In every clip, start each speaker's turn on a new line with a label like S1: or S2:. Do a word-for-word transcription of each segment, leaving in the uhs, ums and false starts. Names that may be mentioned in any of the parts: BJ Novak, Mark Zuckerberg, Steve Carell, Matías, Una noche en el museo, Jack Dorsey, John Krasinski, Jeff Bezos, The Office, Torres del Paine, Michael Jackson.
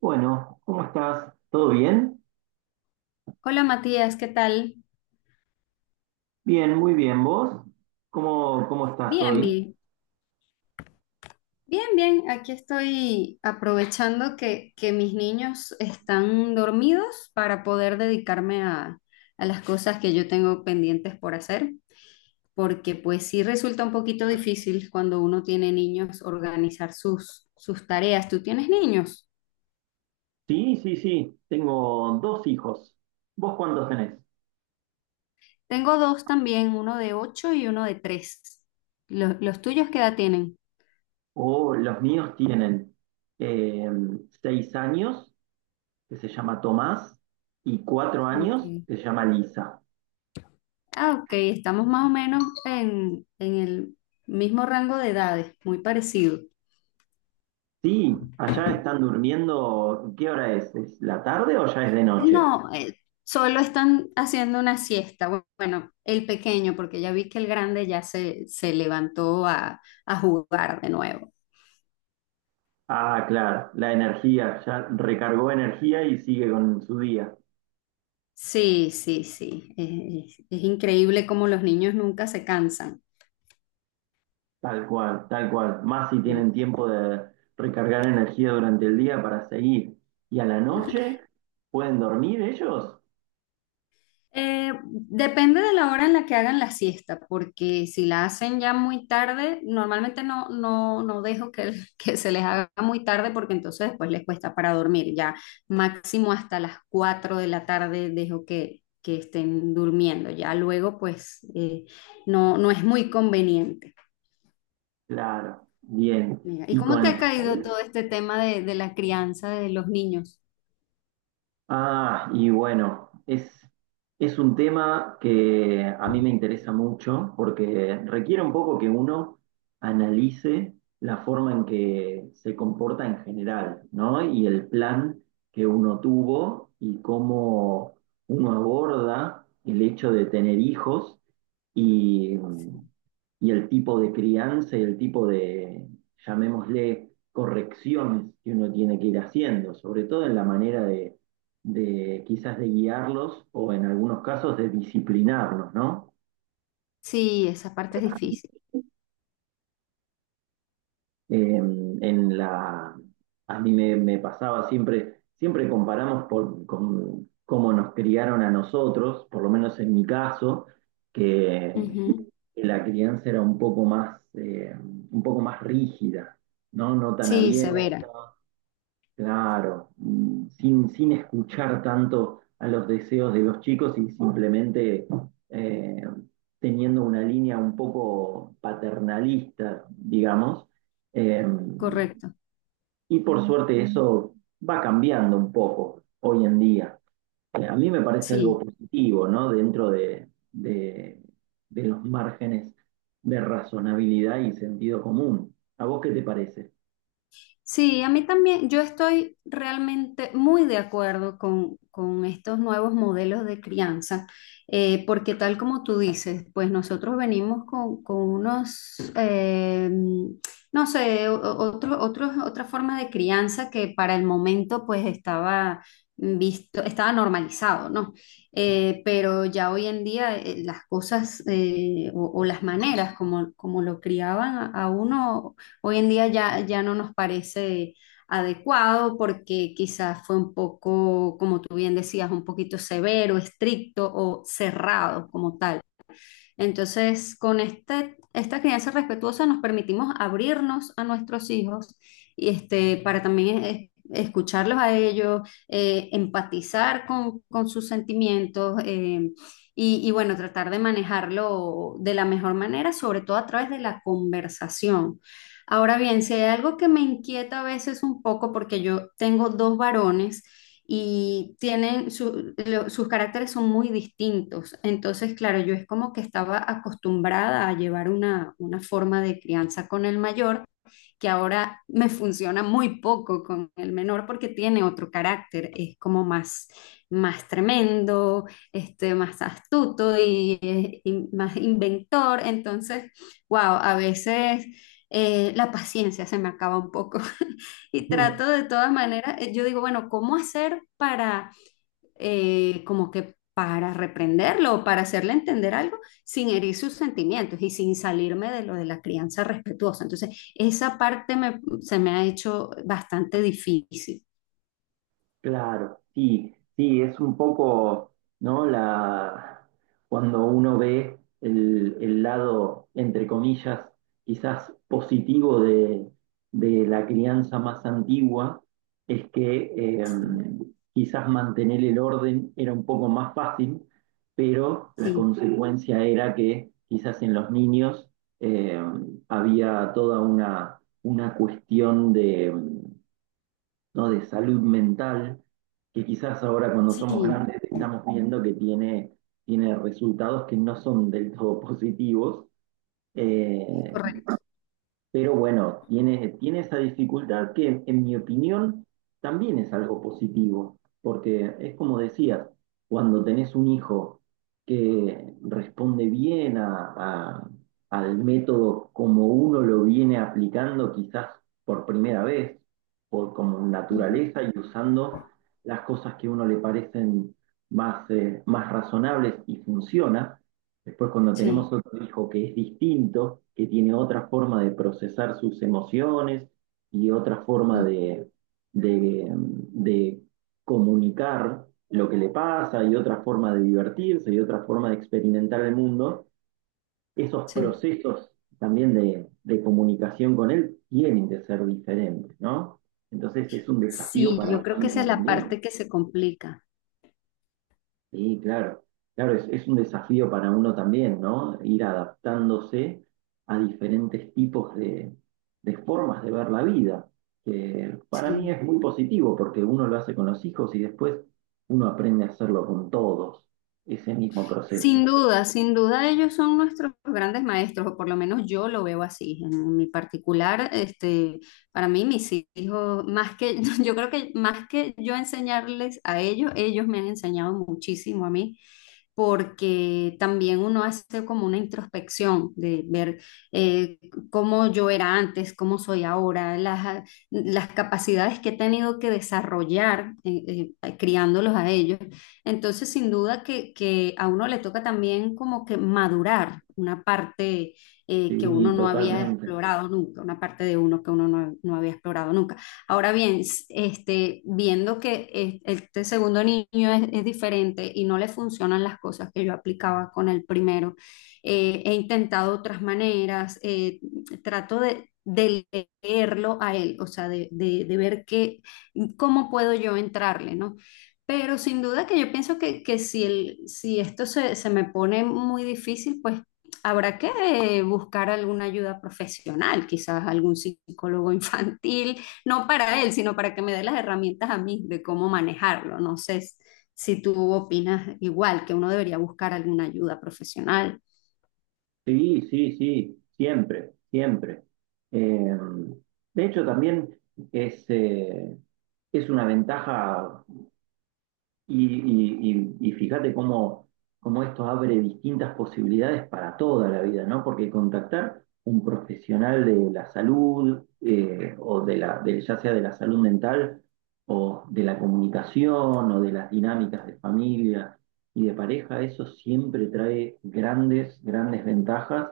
S1: Bueno, ¿cómo estás? ¿Todo bien?
S2: Hola Matías, ¿qué tal?
S1: Bien, muy bien. ¿Vos? ¿Cómo, cómo estás
S2: Bien,
S1: hoy?
S2: bien, bien, bien. Aquí estoy aprovechando que, que mis niños están dormidos para poder dedicarme a, a las cosas que yo tengo pendientes por hacer, porque pues sí resulta un poquito difícil cuando uno tiene niños organizar sus, sus tareas. ¿Tú tienes niños?
S1: Sí, sí, sí, tengo dos hijos. ¿Vos cuántos tenés?
S2: Tengo dos también, uno de ocho y uno de tres. ¿Los, los tuyos, ¿qué edad tienen?
S1: Oh, los míos tienen eh, seis años, que se llama Tomás, y cuatro años,
S2: Ok.
S1: que se llama Lisa.
S2: Ah, ok, estamos más o menos en, en el mismo rango de edades, muy parecido.
S1: Sí, allá están durmiendo. ¿Qué hora es? ¿Es la tarde o ya es de noche?
S2: No, eh, solo están haciendo una siesta. Bu- Bueno, el pequeño, porque ya vi que el grande ya se, se levantó a, a jugar de nuevo.
S1: Ah, claro, la energía, ya recargó energía y sigue con su día.
S2: Sí, sí, sí. eh, Es, es increíble cómo los niños nunca se cansan.
S1: Tal cual, tal cual. Más si
S2: Sí.
S1: tienen tiempo de recargar energía durante el día para seguir. Y a la noche, ¿pueden dormir ellos?
S2: Eh, depende de la hora en la que hagan la siesta, porque si la hacen ya muy tarde, normalmente no, no, no dejo que, que se les haga muy tarde porque entonces después les cuesta para dormir. Ya máximo hasta las cuatro de la tarde dejo que, que estén durmiendo. Ya luego pues eh, no, no es muy conveniente.
S1: Claro, bien.
S2: Mira, ¿y
S1: ¿Y
S2: cómo te
S1: con
S2: ha
S1: la
S2: caído
S1: escuela?
S2: todo este tema de, de la crianza de los niños?
S1: Ah, y bueno, es, es un tema que a mí me interesa mucho porque requiere un poco que uno analice la forma en que se comporta en general, ¿no? Y el plan que uno tuvo y cómo uno aborda el hecho de tener hijos y, y el tipo de crianza y el tipo de, llamémosle, correcciones que uno tiene que ir haciendo, sobre todo en la manera de, de quizás de guiarlos o en algunos casos de disciplinarlos, ¿no?
S2: Sí, esa parte es difícil.
S1: Eh, en la, a mí me, me pasaba siempre, siempre comparamos por, con cómo nos criaron a nosotros, por lo menos en mi caso, que
S2: Ujú.
S1: la crianza era un poco más, eh, un poco más rígida, ¿no? No tan
S2: Sí,
S1: abierta,
S2: severa,
S1: claro, mm, sin, sin escuchar tanto a los deseos de los chicos y simplemente eh, teniendo una línea un poco paternalista, digamos. Eh,
S2: correcto.
S1: y por suerte eso va cambiando un poco hoy en día. Eh, A mí me parece algo
S2: Sí.
S1: positivo, ¿no? Dentro de, de- de los márgenes de razonabilidad y sentido común. ¿A vos qué te parece?
S2: Sí, a mí también, yo estoy realmente muy de acuerdo con, con estos nuevos modelos de crianza, eh, porque tal como tú dices, pues nosotros venimos con, con unos, eh, no sé, o- o- otro- otros- otra forma de crianza que para el momento pues estaba visto, estaba normalizado, ¿no? Eh, pero ya hoy en día eh, las cosas, eh, o, o las maneras como, como lo criaban a, a uno. Hoy en día ya, ya no nos parece adecuado porque quizás fue un poco, como tú bien decías, un poquito severo, estricto o cerrado como tal. Entonces, con este, esta crianza respetuosa nos permitimos abrirnos a nuestros hijos y este, para también eh, escucharlos a ellos, eh, empatizar con, con sus sentimientos, eh, y, y bueno, tratar de manejarlo de la mejor manera, sobre todo a través de la conversación. Ahora bien, si hay algo que me inquieta a veces un poco, porque yo tengo dos varones, y tienen su- lo- sus caracteres son muy distintos. Entonces, claro, yo es como que estaba acostumbrada a llevar una, una forma de crianza con el mayor, que ahora me funciona muy poco con el menor porque tiene otro carácter, es como más, más tremendo, este, más astuto y, eh, y más inventor. Entonces, wow, a veces eh, la paciencia se me acaba un poco, y trato de todas maneras, eh, yo digo, bueno, ¿cómo hacer para eh, como que para reprenderlo o para hacerle entender algo sin herir sus sentimientos y sin salirme de lo de la crianza respetuosa? Entonces, esa parte me- se me ha hecho bastante difícil.
S1: Claro, sí, sí, es un poco, ¿no? La, cuando uno ve el, el lado, entre comillas, quizás positivo de, de la crianza más antigua, es que eh,
S2: Sí,
S1: quizás mantener el orden era un poco más fácil, pero la
S2: sí,
S1: consecuencia era que quizás en los niños eh, había toda una, una cuestión de em, ¿no? de salud mental, que quizás ahora cuando somos
S2: sí,
S1: grandes estamos viendo que tiene, tiene resultados que no son del todo positivos.
S2: es
S1: Eh,
S2: correcto.
S1: pero bueno, tiene, tiene esa dificultad que, en mi opinión, también es algo positivo, porque es como decías, cuando tenés un hijo que responde bien a, a- al método como uno lo viene aplicando quizás por primera vez, por como
S2: Ujú.
S1: naturaleza y usando las cosas que a uno le parecen más, eh, más razonables y funciona. Después, cuando
S2: Sí,
S1: tenemos otro hijo que es distinto, que tiene otra forma de procesar sus emociones y otra forma
S2: ujú,
S1: de, de, de comunicar lo que le pasa y otra forma de divertirse y otra forma de experimentar el mundo, esos
S2: sí.
S1: procesos también de, de comunicación con él tienen que ser diferentes, ¿no? Entonces es un desafío
S2: Sí,
S1: para
S2: yo creo
S1: uno
S2: que esa
S1: mismo
S2: es la parte
S1: también.
S2: que se complica.
S1: Sí, claro, claro, es, es un desafío para uno también, ¿no? Ir adaptándose a diferentes tipos de, de formas de ver la vida, que para mí
S2: Sí.
S1: es muy positivo porque uno lo hace con los hijos y después uno aprende a hacerlo con todos, ese mismo
S2: Sin
S1: proceso.
S2: duda, sin duda ellos son nuestros grandes maestros, o por lo menos yo lo veo así. En mi particular, este, para mí mis hijos, más que, yo creo que más que yo enseñarles a ellos, ellos me han enseñado muchísimo a mí, porque también uno hace como una introspección de ver, eh, cómo yo era antes, cómo soy ahora, las, a- las capacidades que he tenido que desarrollar eh, eh, criándolos a ellos. Entonces, sin duda que, que a uno le toca también como que madurar una parte, eh, que
S1: Sí,
S2: uno no había
S1: totalmente.
S2: explorado nunca, una parte de uno que uno no no había explorado nunca. Ahora bien, este, viendo que eh, este segundo niño es, es diferente y no le funcionan las cosas que yo aplicaba con el primero, eh, he intentado otras maneras, eh, trato de, de leerlo a él, o sea, de, de- de ver qué, cómo puedo yo entrarle, ¿no? Pero sin duda que yo pienso que, que si, el, si esto se, se me pone muy difícil, pues habrá que eh, buscar alguna ayuda profesional, quizás algún psicólogo infantil, no para él, sino para que me dé las herramientas a mí de cómo manejarlo. No sé s- si tú opinas igual, que uno debería buscar alguna ayuda profesional,
S1: Sí, sí, sí, siempre, siempre. Eh, de hecho, también es, eh, es una ventaja. Y, y- y- y fíjate cómo, cómo esto abre distintas posibilidades para toda la vida, ¿no? Porque contactar un profesional de la salud, eh, o de la, de- ya sea de la salud mental, o de la comunicación, o de las dinámicas de familia y de pareja, eso siempre trae grandes, grandes ventajas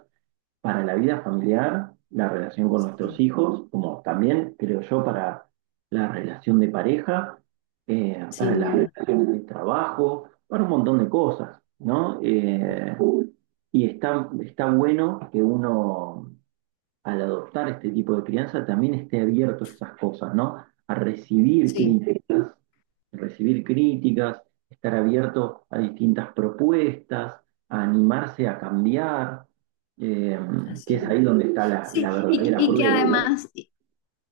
S1: para la vida familiar, la relación con nuestros hijos, como también creo yo para la relación de pareja, eh, para
S2: sin
S1: las
S2: duda.
S1: relaciones de trabajo, para un montón de cosas, ¿no? Eh, y está, está bueno que uno al adoptar este tipo de crianza también esté abierto a esas cosas, ¿no? A recibir
S2: Sí,
S1: críticas, recibir críticas, estar abierto a distintas propuestas, a animarse a cambiar, eh, que es
S2: así.
S1: ahí donde está
S2: es.
S1: la, la
S2: Sí, y,
S1: verdadera
S2: y que
S1: prueba, ¿no?
S2: además,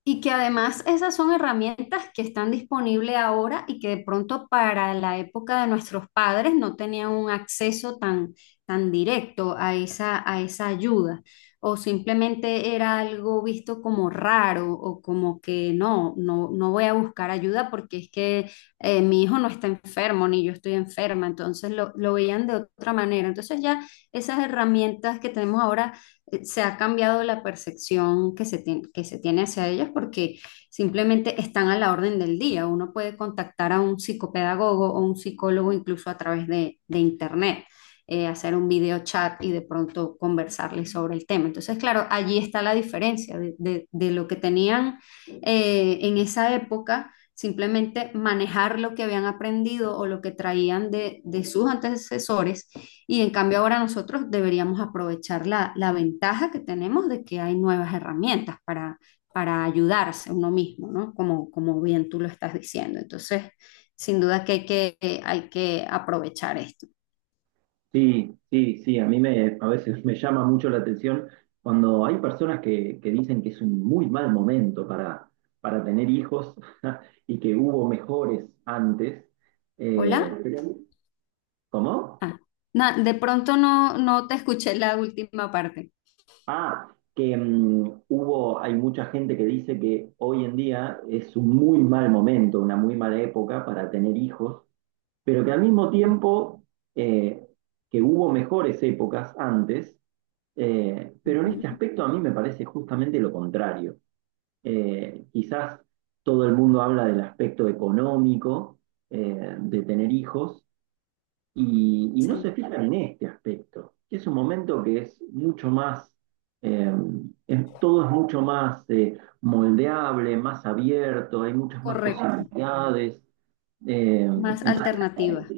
S2: y que además esas son herramientas que están disponibles ahora y que de pronto para la época de nuestros padres no tenían un acceso tan, tan directo a esa, a esa ayuda. O simplemente era algo visto como raro o como que no, no, no voy a buscar ayuda porque es que, eh, mi hijo no está enfermo ni yo estoy enferma. Entonces lo, lo veían de otra manera. Entonces ya esas herramientas que tenemos ahora, eh, se ha cambiado la percepción que se tiene, que se tiene hacia ellas, porque simplemente están a la orden del día. Uno puede contactar a un psicopedagogo o un psicólogo incluso a través de, de internet, eh, hacer un video chat y de pronto conversarles sobre el tema. Entonces, claro, allí está la diferencia de, de- de lo que tenían eh, en esa época. Simplemente manejar lo que habían aprendido o lo que traían de de sus antecesores, y en cambio ahora nosotros deberíamos aprovechar la, la ventaja que tenemos de que hay nuevas herramientas para, para, ayudarse uno mismo, ¿no? Como, como bien tú lo estás diciendo. Entonces, sin duda que hay que, eh, hay que aprovechar esto.
S1: Sí, sí, sí, a mí me, a veces me llama mucho la atención cuando hay personas que, que dicen que es un muy mal momento para, para tener hijos y que hubo mejores antes.
S2: ¿Hola?
S1: Eh, pero ¿cómo?
S2: Ah, na- de pronto no, no te escuché la última parte.
S1: Ah, que mm, hubo, hay mucha gente que dice que hoy en día es un muy mal momento, una muy mala época para tener hijos, pero que al mismo tiempo eh, que hubo mejores épocas antes, eh, pero en
S2: Ujú.
S1: este aspecto a mí me parece justamente lo contrario. Eh, quizás todo el mundo habla del aspecto económico eh, de tener hijos y, y no se
S2: Sí,
S1: fijan en este aspecto, que es un momento que es mucho más, eh, es- todo es mucho más eh, moldeable, más abierto, hay muchas más
S2: correcto.
S1: posibilidades, eh,
S2: Más
S1: entonces,
S2: alternativas.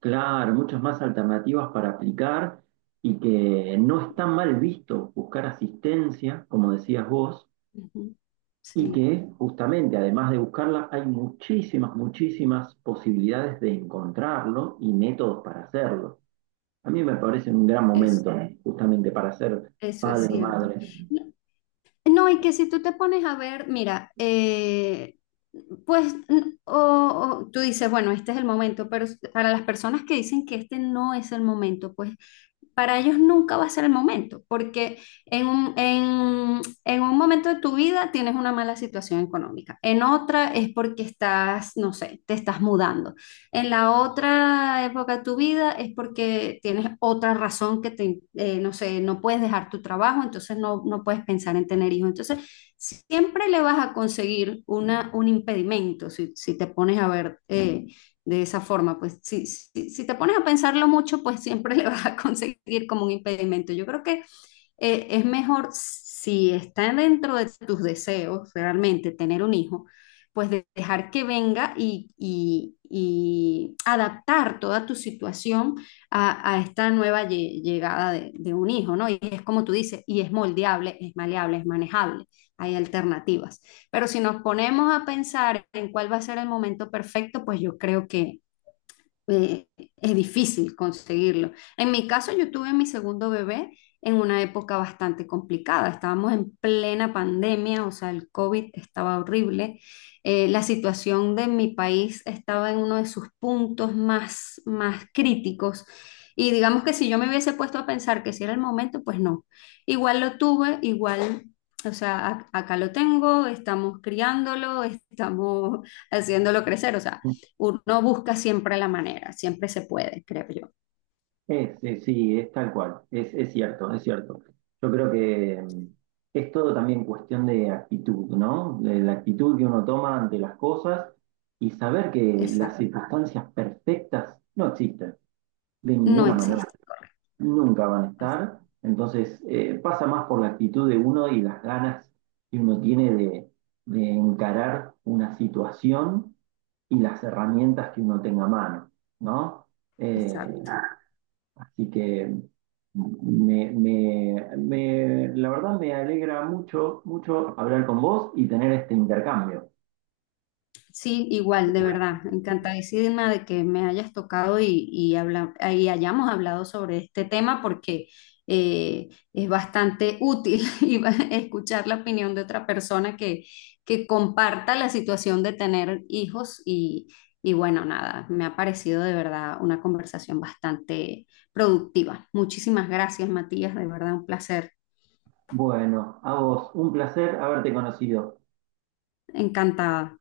S1: claro, muchas más alternativas para aplicar y que no está mal visto buscar asistencia, como decías vos,
S2: Ujú.
S1: y
S2: Sí,
S1: que justamente, además de buscarla, hay muchísimas, muchísimas posibilidades de encontrarlo y métodos para hacerlo. A mí me parece un gran
S2: es,
S1: momento justamente para ser
S2: eso es
S1: padre o
S2: cierto.
S1: madre.
S2: No, no, y que si tú te pones a ver, mira, eh, pues n- o, o tú dices, bueno, este es el momento, pero s- para las personas que dicen que este no es el momento, pues para ellos nunca va a ser el momento, porque en un, en, en un momento de tu vida tienes una mala situación económica, en otra es porque estás, no sé, te estás mudando, en la otra época de tu vida es porque tienes otra razón que te, eh, no sé, no, puedes dejar tu trabajo, entonces no, no puedes pensar en tener hijos. Entonces, siempre le vas a conseguir una, un impedimento si, si te pones a ver, eh, de esa forma. Pues si, si, si te pones a pensarlo mucho, pues siempre le vas a conseguir como un impedimento. Yo creo que, eh, es mejor, si está dentro de tus deseos realmente tener un hijo, pues de- dejar que venga y, y- y adaptar toda tu situación a, a esta nueva lle- llegada de, de un hijo, ¿no? Y es como tú dices, y es moldeable, es maleable, es manejable, hay alternativas. Pero si nos ponemos a pensar en cuál va a ser el momento perfecto, pues yo creo que, eh, es difícil conseguirlo. En mi caso, yo tuve mi segundo bebé en una época bastante complicada. Estábamos en plena pandemia, o sea, el COVID estaba horrible. Eh, la situación de mi país estaba en uno de sus puntos más, más críticos. Y digamos que si yo me hubiese puesto a pensar que si era el momento, pues no. Igual lo tuve, igual, o sea, ac- acá lo tengo, estamos criándolo, estamos haciéndolo crecer. O sea, uno busca siempre la manera, siempre se puede, creo yo.
S1: Es, es- sí, es tal cual, es, es cierto, es cierto. Yo creo que mm, es todo también cuestión de actitud, ¿no? De la actitud que uno toma ante las cosas y saber que las
S2: Exacto.
S1: circunstancias perfectas no existen de
S2: No
S1: ninguna manera.
S2: existe.
S1: Nunca van a estar. Entonces, eh, pasa más por la actitud de uno y las ganas que uno tiene de, de encarar una situación y las herramientas que uno tenga a mano, ¿no? Eh,
S2: Exacto.
S1: así que me, me- me- la verdad me alegra mucho, mucho hablar con vos y tener este intercambio.
S2: Sí, igual, de verdad, encantadísima de que me hayas tocado y, y, habla- y hayamos hablado sobre este tema, porque eh, es bastante útil, y va- escuchar la opinión de otra persona que, que comparta la situación de tener hijos y, y bueno, nada, me ha parecido de verdad una conversación bastante productiva. Muchísimas gracias, Matías, de verdad un placer,
S1: Bueno, a vos, un placer haberte conocido.
S2: encantada.